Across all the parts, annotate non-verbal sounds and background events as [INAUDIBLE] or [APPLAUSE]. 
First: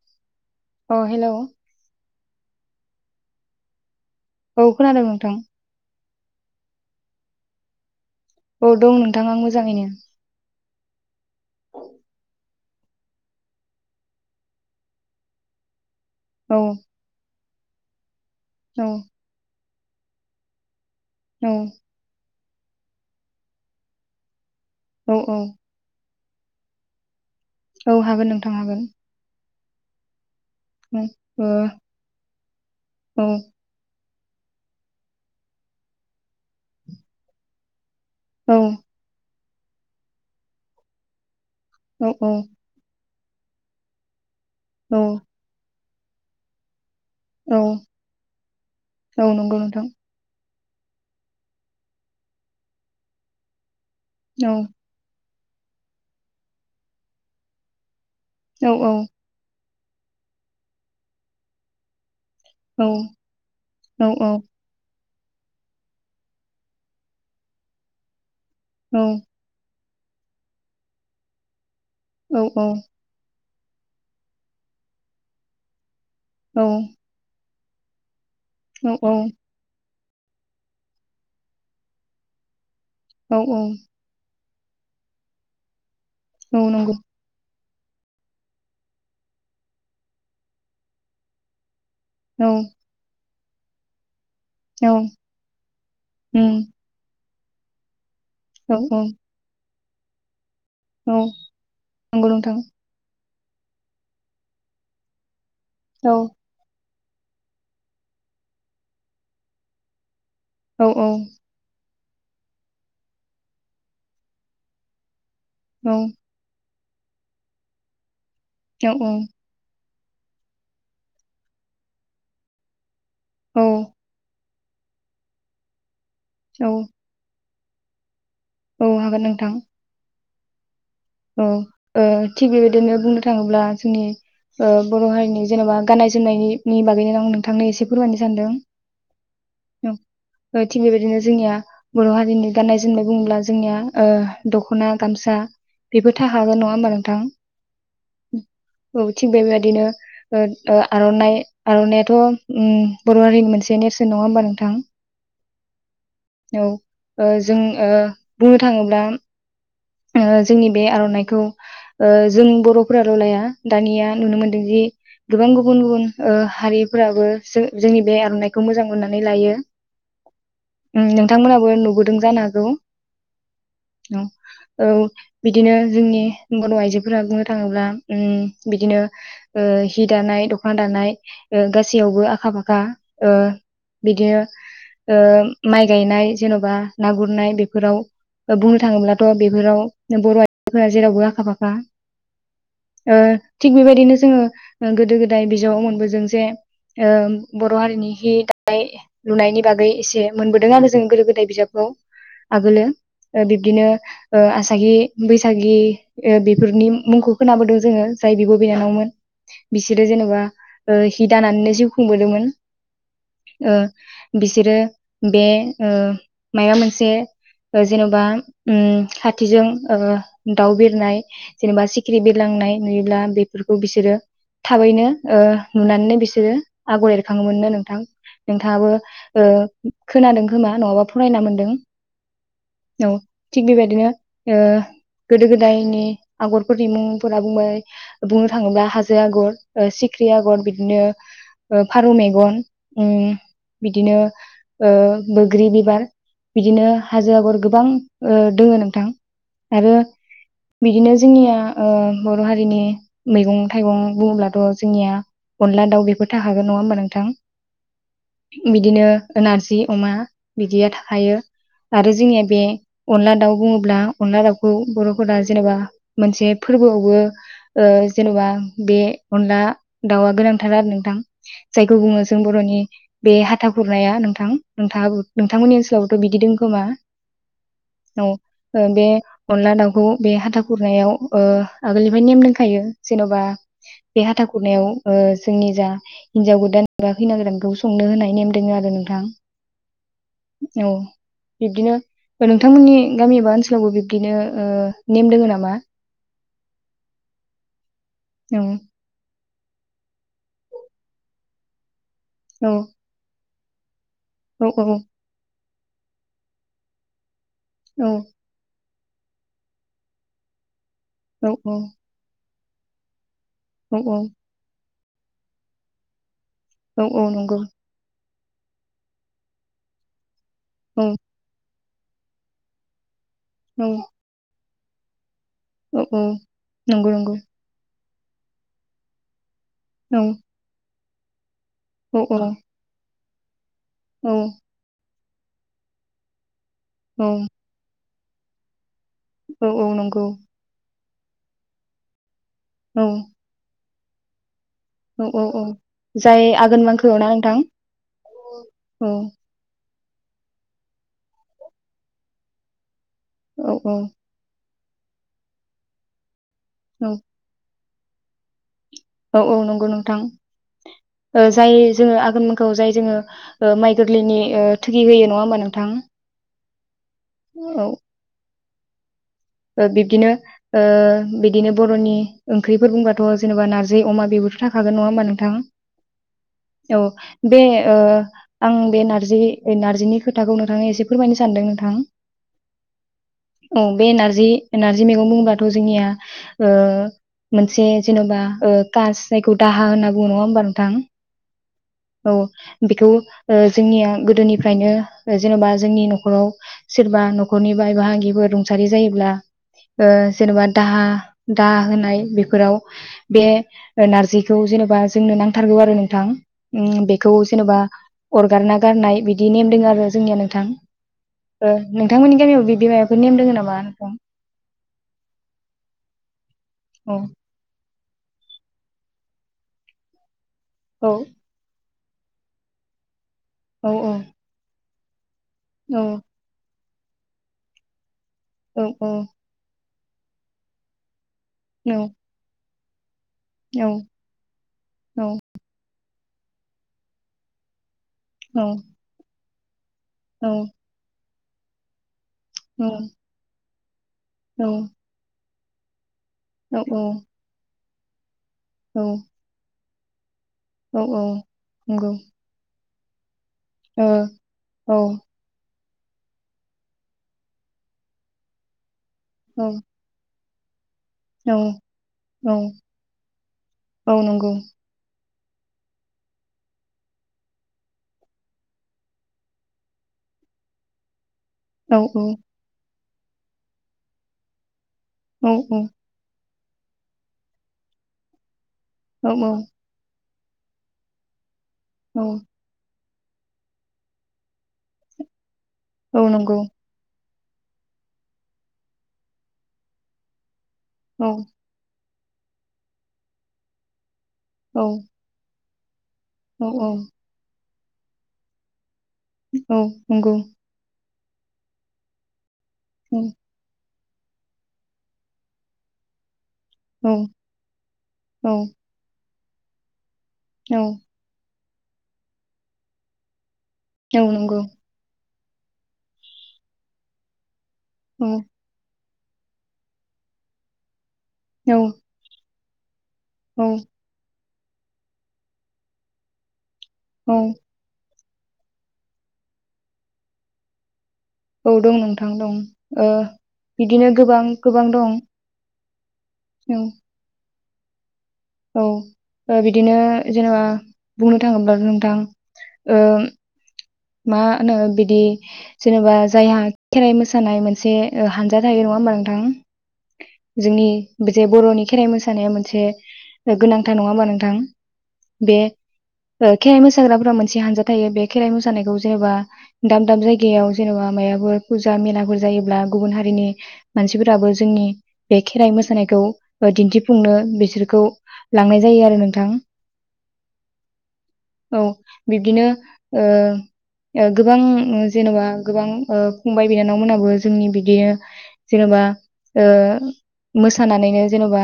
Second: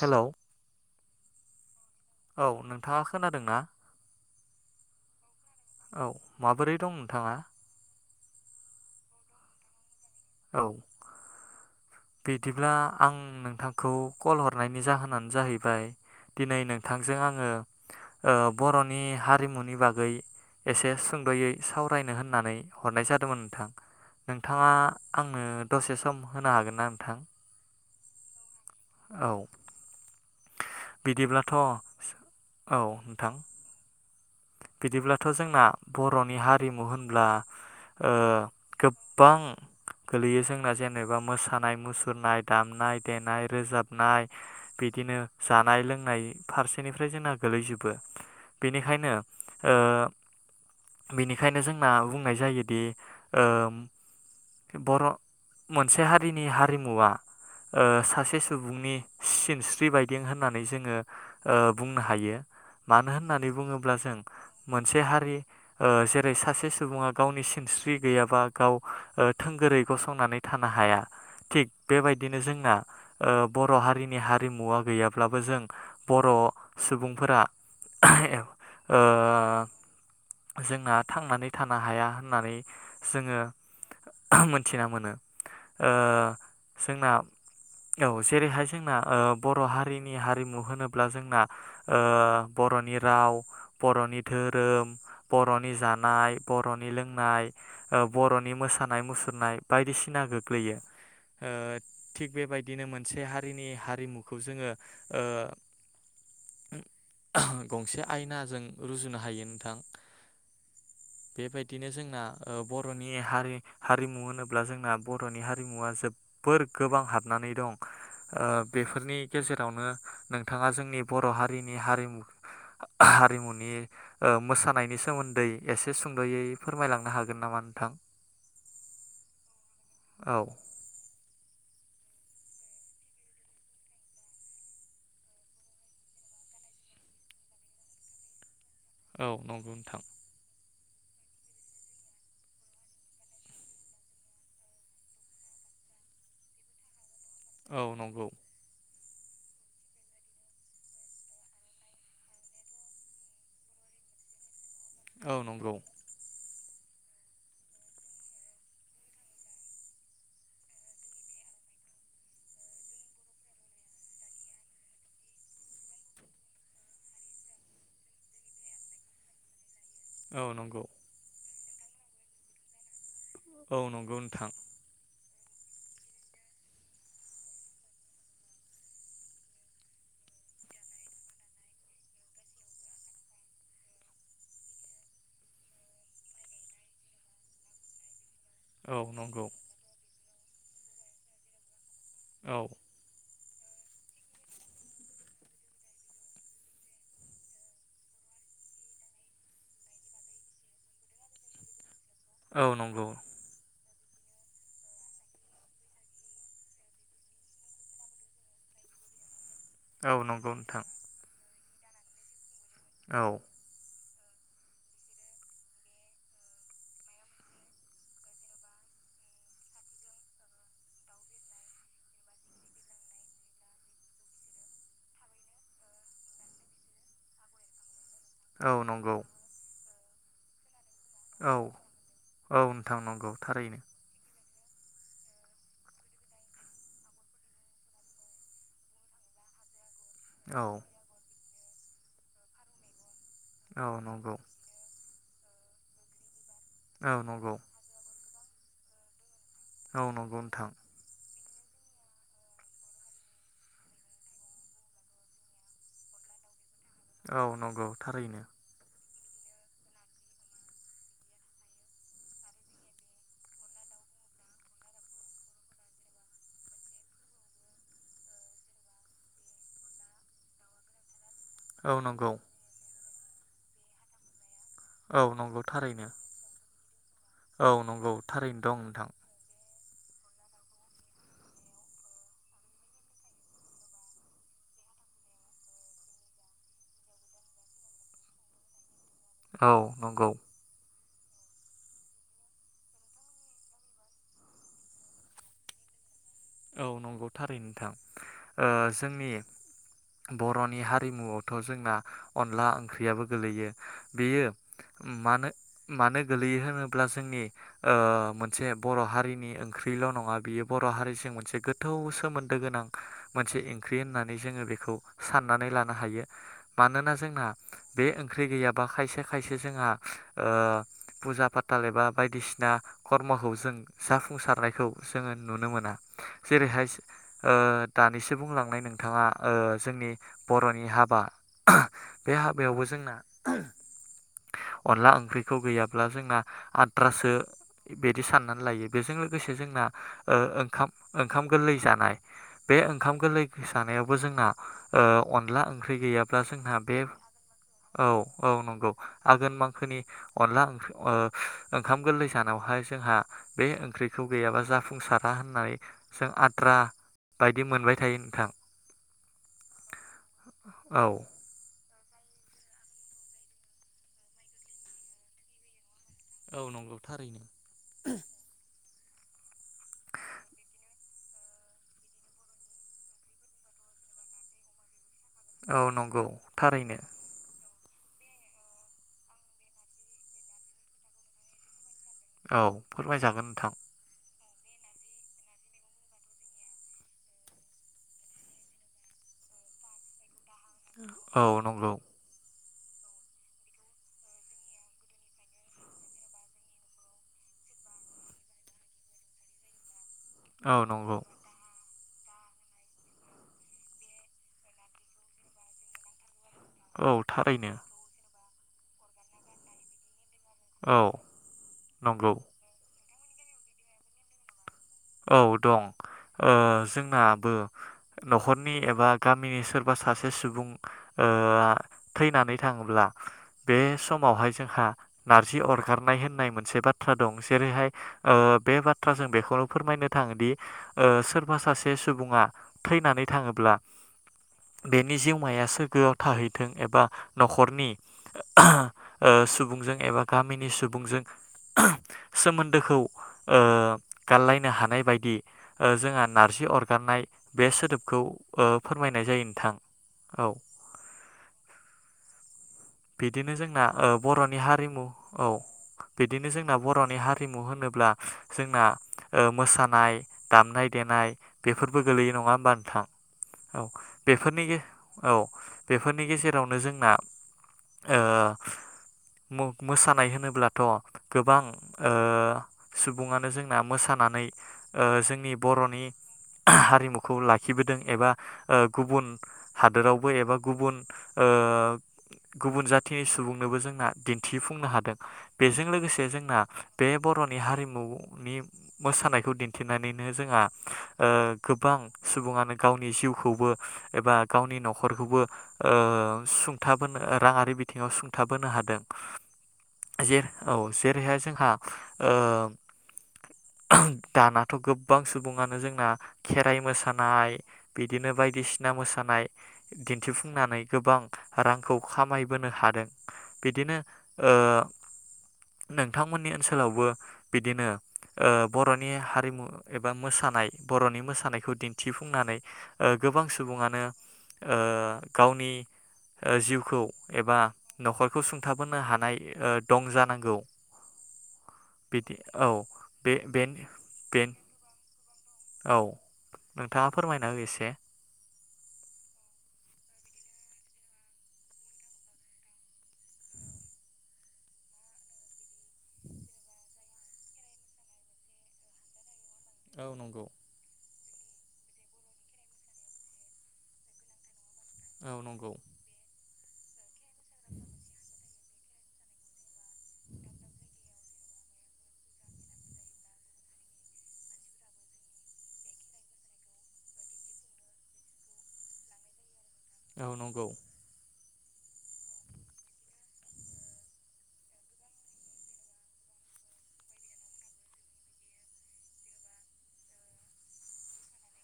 Hello अ hello औ नोंथांङा खोनादों ना? औ खोनादों नोंथां। औ माबोरै दं नोंथांङा? औ दं नोंथां आं मोजांङैनो औ बिदिब्ला आं नोंथांखौ कल हरनायनि जाहोनानो जाहैबाय औ दिनै नोंथांजों आंङो ओ औ बर'नि हारिमुनि बा गै एसेस औ सुंदयै सावरायनो होननानै हरनाय जादोंमोन नोंथां। नों थांङा औ औ आंनो दसे सम होनो हागोन ना? थां औ हागोन नों थां हागोन। उम, ओ बिदिब्लाथ' औ औ नोंथां। बिदिब्लाथ' जोंना बर'नि हारिमु होनब्ला ओ औ गोब बां गोलैयो जोंना जेनेबा मोसा नाय मुसुरनाय दामनाय देनाय रोजाबनाय औ बिदिनो जानाय लों नाय फारस निफ्राय नो जोंना औ गोलैजोबो बेनिखायनो औ नंगौ ओ नोंथां। बेनिखायनो जोंना बुंनाय जायोदि ओम औ बर' मोनसे हारिनि हारिमुवा औ सा से औ औ सुबुंनि सिनस बि बाइदिं होननानै जोंङो ओ बुंनो हायो। औ मानो होननानै बुंङोब्ला औ जों औ मोनसे हा रि ओ जेरै सासे सुबुङा गावनि सिनस्रि गैयाबा गाव ओ थोंगोरै गसंनानै थानो हाया थिग औ बेबायदिनो औ जोंना ओ बर' हारिनि हारिमुवा गैयाब्लाबो जों बर' सुबुंफोरा एबा औ औ जोंना थांनानै थानो हाया होननानै जोङो औ औ मोनथिना मोनो ओ औ नंगौ जोंना औ जेरैहाय जोंना ओ बर' हारिनि हारिमु होनोब्ला जोंना ओ औ बर'नि राव बरनि धोरोम बर'नि जानाय उम बर'नि लोंनाय ओब बर'नि औ औ मोसानाय मुसुरनाय बायदिसिना गोग लैयो औ नंगौ थिग नोंथां बेबायदिनो मोनसे हारिनि हारिमुखौ जोङो ओ औ गंसे आयना जों रुजुनो हायो नोंथां औ औ औ बेबायदिनो जों ना बर'नि हारि हारिमु होनोब्ला जोंना बर बर'नि हारिमुवा जोबोर गोबां हाबनानै दं ओ बेफोरनि गेजेरावनो नोंथाङा जोंनि बर' हारिनि हारिमु हारि औ नि मोसान नायनि सोमोन्दै एस से सुंद'यै फोरमायलांनो हागोन नामा न थां औ हागोन नोंथां औ अ ओ थिग बेबायदिनो बुंनो थाङोब्ला जोंनि बर' हारिनि जेनेबा गाननाय जोमनायनि बागैनो आं नोंथांनो एसे फोरमायनो सानदों औ नंगौ नोंथां ओ थिग बेबायदिनो जोंनिया बर' हारिनि गान्नाय जोमनाय बुङोब्ला जोंनिया ओ दखना गामसा बेबो था हागोन नङा होमबा नोंथां औ नंगौ औ थिग बे बेबायदिनो ओ आरनाइ आरनाइाथ उम बर हारिनि मोनसे नेरसोन नङा होमबा नोंथां औ नंगौ ओ जोंओ बुंनो थाङोब्ला ओ जोंनि बे आरनाइखौ ओ जों बरफोराल लाया दानिया नुनो मोनदों जि गोबां गुबुन गुबुन ओ हारिफोराबो जोंनि बे आरनाइखौ मोजां मोननानै लायो। औ नंगौ बो नुबोदों जानो हागौ औ नंगौ नोंथां औ बिदिनो जोंनि बर आइजोफोरा बुंनो थाङोब्ला उम बिदिनो ओ हि दानाय, दखना दानाय ओ गासैयावबो आखा फाखा ओ बिदिनो ओ माइ गायनाय जेनबा ना गुरनाय बेफोराव बुंनो औ थाङोब्लाथ नंगौ बर‌ आइजोफोरा जेरावबो आखा फाखा औ ओ थिग बेबायदिनो जोङो गोदो गोदाय बिजाबाव मोनबोदों जे ओ बर हारिनि हि दानाय लुनायनि बागै एसे मोनबोदों आरो जोङो गोदो गोदाय बिजाबखौ औ आगोलो नंगौ बिब्दिनो ओ आसागि बैसागि ओ बेफोरनि मुंखौ खोनाबोदों जोङो जाय बिब बिनानावमोन बिसोरो औ जेनेबा नंगौ नोंथां ओ हि दानानैनो जिउ खुंबोदोंमोन औ ओ बिसोरो बे ओ माया मोनसे ओ जेनबा उम खाथिजों ओ दाउ बिरनाय जेनेबा सिखिरि बिरलांनाय नुयोब्ला बेफोरखौ बिसोरो थाबैनो ओ नुनानैनो बिसोरो आगर एरखाङोमोननो नोंथां। औ नोंथाङाबो नंगौ ओ खोनादों खोमा नङाबो औ औ औ नोंथांनंगौ थिग थारैनो बेबायदिनो ओ गोदो गोदायनि आगरफोरनि मुंफोरा बुंबाय बुंनो थाङोब्ला हाजो आगर सिख्रि आगर औ बिदिनो फारौ मेगन उम औ बिदिनो नंगौ ओ बोग्रि बिबार बिदिनो औ हाजो नंगौ आगर गोबां ओ दोङो नोंथां आरो औ नंगौ नोंथां बिदिनो जोंनिया ओ बर हारिनि मैगं थाइगं बुङोब्लाथ जोंनिया अनला दाउ बेफोर थाखागोन नङा होमबा नोंथां औ नंगौ थारैनो बिदिनो नारजि अमा बिदिया थाखायो आरो जोंनिया बे अनला दाउ बुङोब्ला अनला दाउखौ बरफोरा जेनबा मोनसे फोरबोआवबो ओ जेनबा बे अनला दाउआ गोनांथार आरो नोंथां औ जायखौ बुङो नंगौ जों बरनि बे हाथा खुरनाया नोंथां नोंथांबो औ नंगौ नोंथांमोननि थारैनो ओनसोलावथ बिदि दं खोमा औ नंगौ औ थारैनो दं ओ बे नोंथां। अनला दाउ खौ बे हाथा खुरनायाव ओ आगोलनिफ्राय नेम दंखायो जेनबा बे हाथा खुरनायाव ओ जोंनि जा हिनजाव गोदान खैना गोदानखौ संनो होनाय नेम दङ आरो नोंथां औ नंगौ औ बिब्दिनो नोंथांमोननि गामि एबा ओनसोलावबो बिब्दिनो ओ नेम दोङो नामा औ नंगौ थारै नोंथां औ ओ जोंनि बरनि हारिमुआवथ जोंना अनला औ ओंख्रियाबो गोलैयो बेयो औ औ मानो मानो गोलैयो होनोब्ला जोंनि ओ मोनसे बर हारिनि ओंख्रिल नङा बियो बर हारि औ मोनसे गोथौ सोमोन दो गोनां मोनसे ओंख्रि औ औ होननानै जोङो बेखौ साननानै लानो हायो औ मानोना औ जोंना नंगौ बे ओंख्रि गैयाबा खायसे खायसे जोंहा ओ औ फुजा फा थाल एबा बायदिसिना खर्मखौ जों औ जाफुंसारनायखौ जोङो नुनो मोना औ औ जेरैहाय नंगौ नंगौ ओ दानिसो बुंलांनाय नोंथाङा ओ जोंनि औ बरनि हा बा औ बे हाबायावबो जोंना औ [INAUDIBLE] अनला ओंख्रि खौ गैयाब्ला जोंना आद्रासो बिदि साननानै लायो। बेजों लोगोसे औ जोंना औ नंगौ ओ ओंखाम ओंखाम गोरलै जानाय बे औ ओंखाम गोरलै स जानायावबो जोंना ओ औ औ अनला औ ओंख्रि गैयाब्ला जाय जोंहा आघोन बे मांखोआव ना नोंथां औ औ नंगौ औ आघोन मांखोनि अनला ओंख्रि ओ ओंखाम गोरलै जानायावहाय जोंहा बे औ ओंख्रिखौ गैयाबा जाफ फुंसारा होननाय जों आद रा बायदि मोनबाय थायो नोंथां औ औ नंगौ नोंथां औ ओ जाय जोङो आघोन मांघोआव जाय जोङो ओ माइ गोरलैनि थोगि होयो नङा होमबा नोंथां? औ नंगौ। थारैनो। औ ओ बिब्दिनो ओ बिदिनो बर'नि ओंख्रिफोर बुंबाथ' जेनेबा नारजि अमा बेबोथ' थाखागोन नङा होमबा नों औ नंगौ थारैनो बे ओ आं बे नारजि नारजिनि खोथाखौ नोंथांनो एसे फोरमायनो सानदों नोंथां औ फोरमायजागोन नोंथां जि नारजि मेगं बुङोबाथ जोंनिया ओ मोनसे जेनबा ओ कास जायखो दाहा होनना बुङो नङा होनबा नोंथां औ नंगौ औ बेखौ ओ जोंनिया गोदोनिफ्रायनो जेन'बा जोंनि न'खराव सोरबा न'खरनि बाय बाहागिफोर रुंसारि जायो। ब्ला ओ जेन'बा औ दाहा नंगौ दा होनाय बेफोराव बे नारजिखौ जेन'बा जोंनो नांथारगौ आरो नोंथां उम औ बेखौ थारैनो जेनेबा अरगारना गारनाय बिदि नेमदों आरो जोंनियानो थां औ ओ नंगौ नोंथांमोननि गामियाव बिदिमाया बे नेम दोङो नामा [UNINTELLIGIBLE] औ दं ओ जोंनाबो न'खरनि एबा गामिनि सोरबा सासे सुबुं बुं औ ओ थैनानै थाङोब्ला बे औ समावहाय जोंहा नारजि औ अरगारनाय होननाय मोनसे बाथ्रा बाथ्रा दं जेरैहाय ओ बे औ बाथ्रा जों बेखौल' फोरमायनो थाङोदि ओ सोर सोरबा औ सासे सुबुङा थैनानै थाङोब्ला बेनि औ जिउमाया सोरगोआव थाहैथों एबा न'खरनि ओ औ सुबुं सुबुंजों एबा गामिनि सुबुंजों [INAUDIBLE] औ सोमोन्दोखौ ओ गारलायनो हानाय बायदि ओ जोंहानो नारजि औ नंगौ अरगारनाय बे सोदोब खौ ओ ओ फोरमायनाय जायो नोंथां औ औ औ नंगौ बिदिनो जोंना ओ बर'नि हारिमु औ बिदिनो जोंना बर'नि हारिमु होनोब्ला जोंना ओ औ मोसानाय दामनाय देनाय बेफोरबो गोलैयो नङा होमबा नोंथां औ बेफोरनि औ बेफोरनि गेजेरावनो जोंना मोसानाय होनोब्लाथ' गोबां औ ओ औ औ सुबुङानो जों मोसानानै ओ जोंनि बर'नि हारिमुखौ लाखिबोदों एबा औ गुबुन हादोराव एबा गुबुन औ औ गुबुन जाथि सुबुंनोबो जोंना दिन्थिफुंनो हादों बेजों औ लोगोसे जोंना नंगौ बे बर'नि हारिमु नि मोसानायखौ दिन्थिनानैनो जोंहा औ ओ गोबां सुबुङानो गावनि जिउखौबो एबा गावनि औ न'खरखौबो ओ औ औ सुंथाबोनो राङारि बि आथिङाव सुंथाबोनो हादों औ नंगौ। ओरैहाय जोंहा उम। दानाथ' गोबां सुबुङानो जोंना खेराइ औ मोसानाय बिदिनो औ बायदिसिना मोसानाय [INAUDIBLE] औ दिन्थिफुंनानै गोबां रांखौ खामायबोनो हादों बिदिनो औ नंगौ नोंथांमोननि ओनसोलावबो बिदिनो औ बर'नि ओ नि हारिमु एबा मोसानाय बर'नि मोसानायखौ दिन्थिफुंनानै गोबां औ सुबुङानो ओ गावनि जिउ खौ औ एबा न'खर बेखौ सुंथाबोनो हानाय दं जानांगौ औ दं नोंथां बिदि दं औ ओ बे बेन बिदिनो गोबां बेन गोबां दं औ औ नोंथाङा फोरमायना हो एसे से औ बिदिनो जेनेबा मा होनो बिदि जेनेबा जायहा खेराइ मोसानाय मोनसे हानजा थायो नङा होनबा औ नंगौ नोंथां जोंनि बिदि बरनि खेराइ मोसानाया मोनसे गोनांथार नङा होनोमा नोंथां। औ बे नंगौ ओ खेराइ मोसाग्राफोरा मोनसे हानजा थायो बे खेराइ मोसानायखौ जेनेबा दाब दाब जायगायाव जेनेबा मायफोर फुजा मेलाफोर जायोब्ला गुबुन हारिनि मानसिफोराबो जोंनि बे खेराइ मोसानायखौ दिन्थिफुंनो बिसोरखौ लांनाय जायो आरो नोंथां। औ नंगौ औ बिब्दिनो ओ गोबां जेनबा गोबां ओ फंबाय बिनानावमोनाबो जोंनि बिदिनो जेनेबा ओ मोसानानैनो जेनबा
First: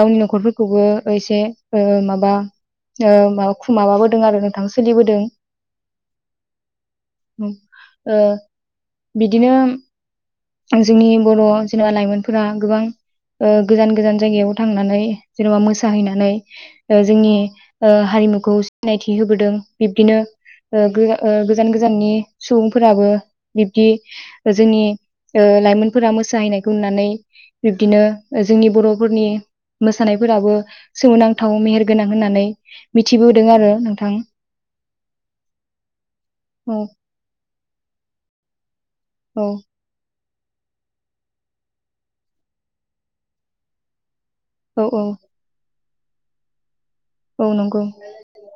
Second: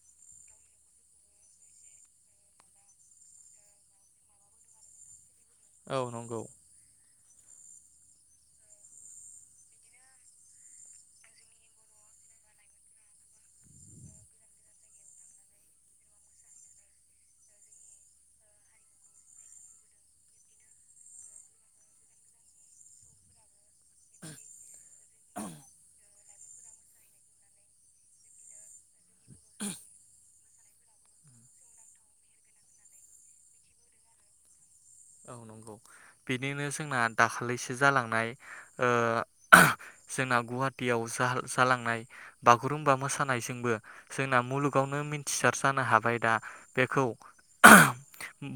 गावनि नखरफोरखौबो एसे माबा मा माबाबोदों आरो नोंथां सोलिबोदों। औ नंगौ ओ बिदिनो जोंनि बर जेनोबा लायमोनफोरा गोबां ओ गोजान गोजान जायगायाव थांनानै जेनबा मोसा हैनानै ओ हारिमुखौ सिनायथि होबोदों बिबदिनो ओ गो आ ओ गोजान गोजाननि सुबुंफोराबो बिब्दि जोंनि लाइमोनफोरा मोसा जाहैनायखौ नुनानै बिब्दिनो जोंनि बर फोरनि मोसानाय फोराबो सोमोनांथाव मेहेर गोनां होननानै मिथिबोदों आरो नोंथां। औ नंगौ औ बिदिनो औ जोंना दाखालिसो जालांनाय। ओ औ जोंना गुवाहाटियाव जालांनाय बागुरुमबा मोसानायजोंबो। जोंना औ मुलुगावनो औ मिथिसार जानो हाग ओफ्राय दा बेखौ औ नंगौ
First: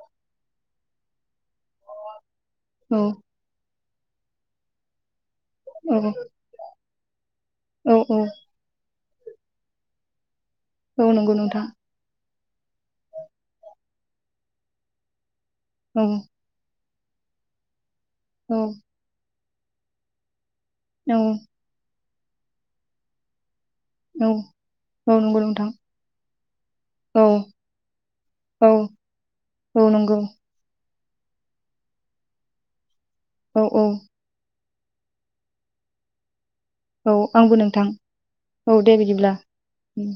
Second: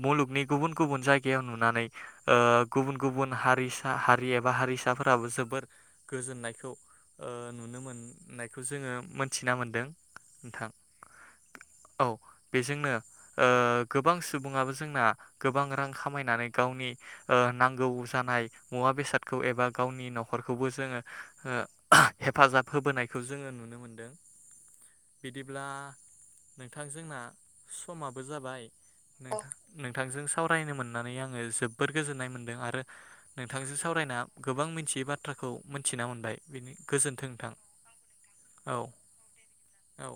मुलुगनि गुबुन गुबन जाय गायावनो नुनानै ओ गुबुन औ गुबुन हारि हारि एबा हारिसाफोराबो जोब जोबोर औ गोजोननायखौ ओ नुनो औ औ मोननायखौ जोङो मोनथिना मोनदों। नोंथां औ नंगौ नोंथां। औ बेजोंनो ओ गोबां सुबुङाबो जोंना गोबां रां औ खामायनानै गावनि ओ नांगौ जानाय औ मुवा बेसाद खौ एबा गावनि नखर खौबो जोङो औ हो हेफाजाब होबोनायखौ जोङो नुनो मोनदों। औ औ नंगौ बिदिब्ला नोंथां नोंथां जोड़ना औ समाबो जाबाय औ औ नंगौ नों-नोंथांजों सावरायनो मोन नानै आङो जोबबोर गोजोननाय मोन्दों आरो औ नोंथांजों औ सावरायना गोबां मि थियि बाथ्राखौ मोनथिना मोनबाय। बेनि औ गोजोन्थों आंबो नोंथां औ दे बिदिब्ला औ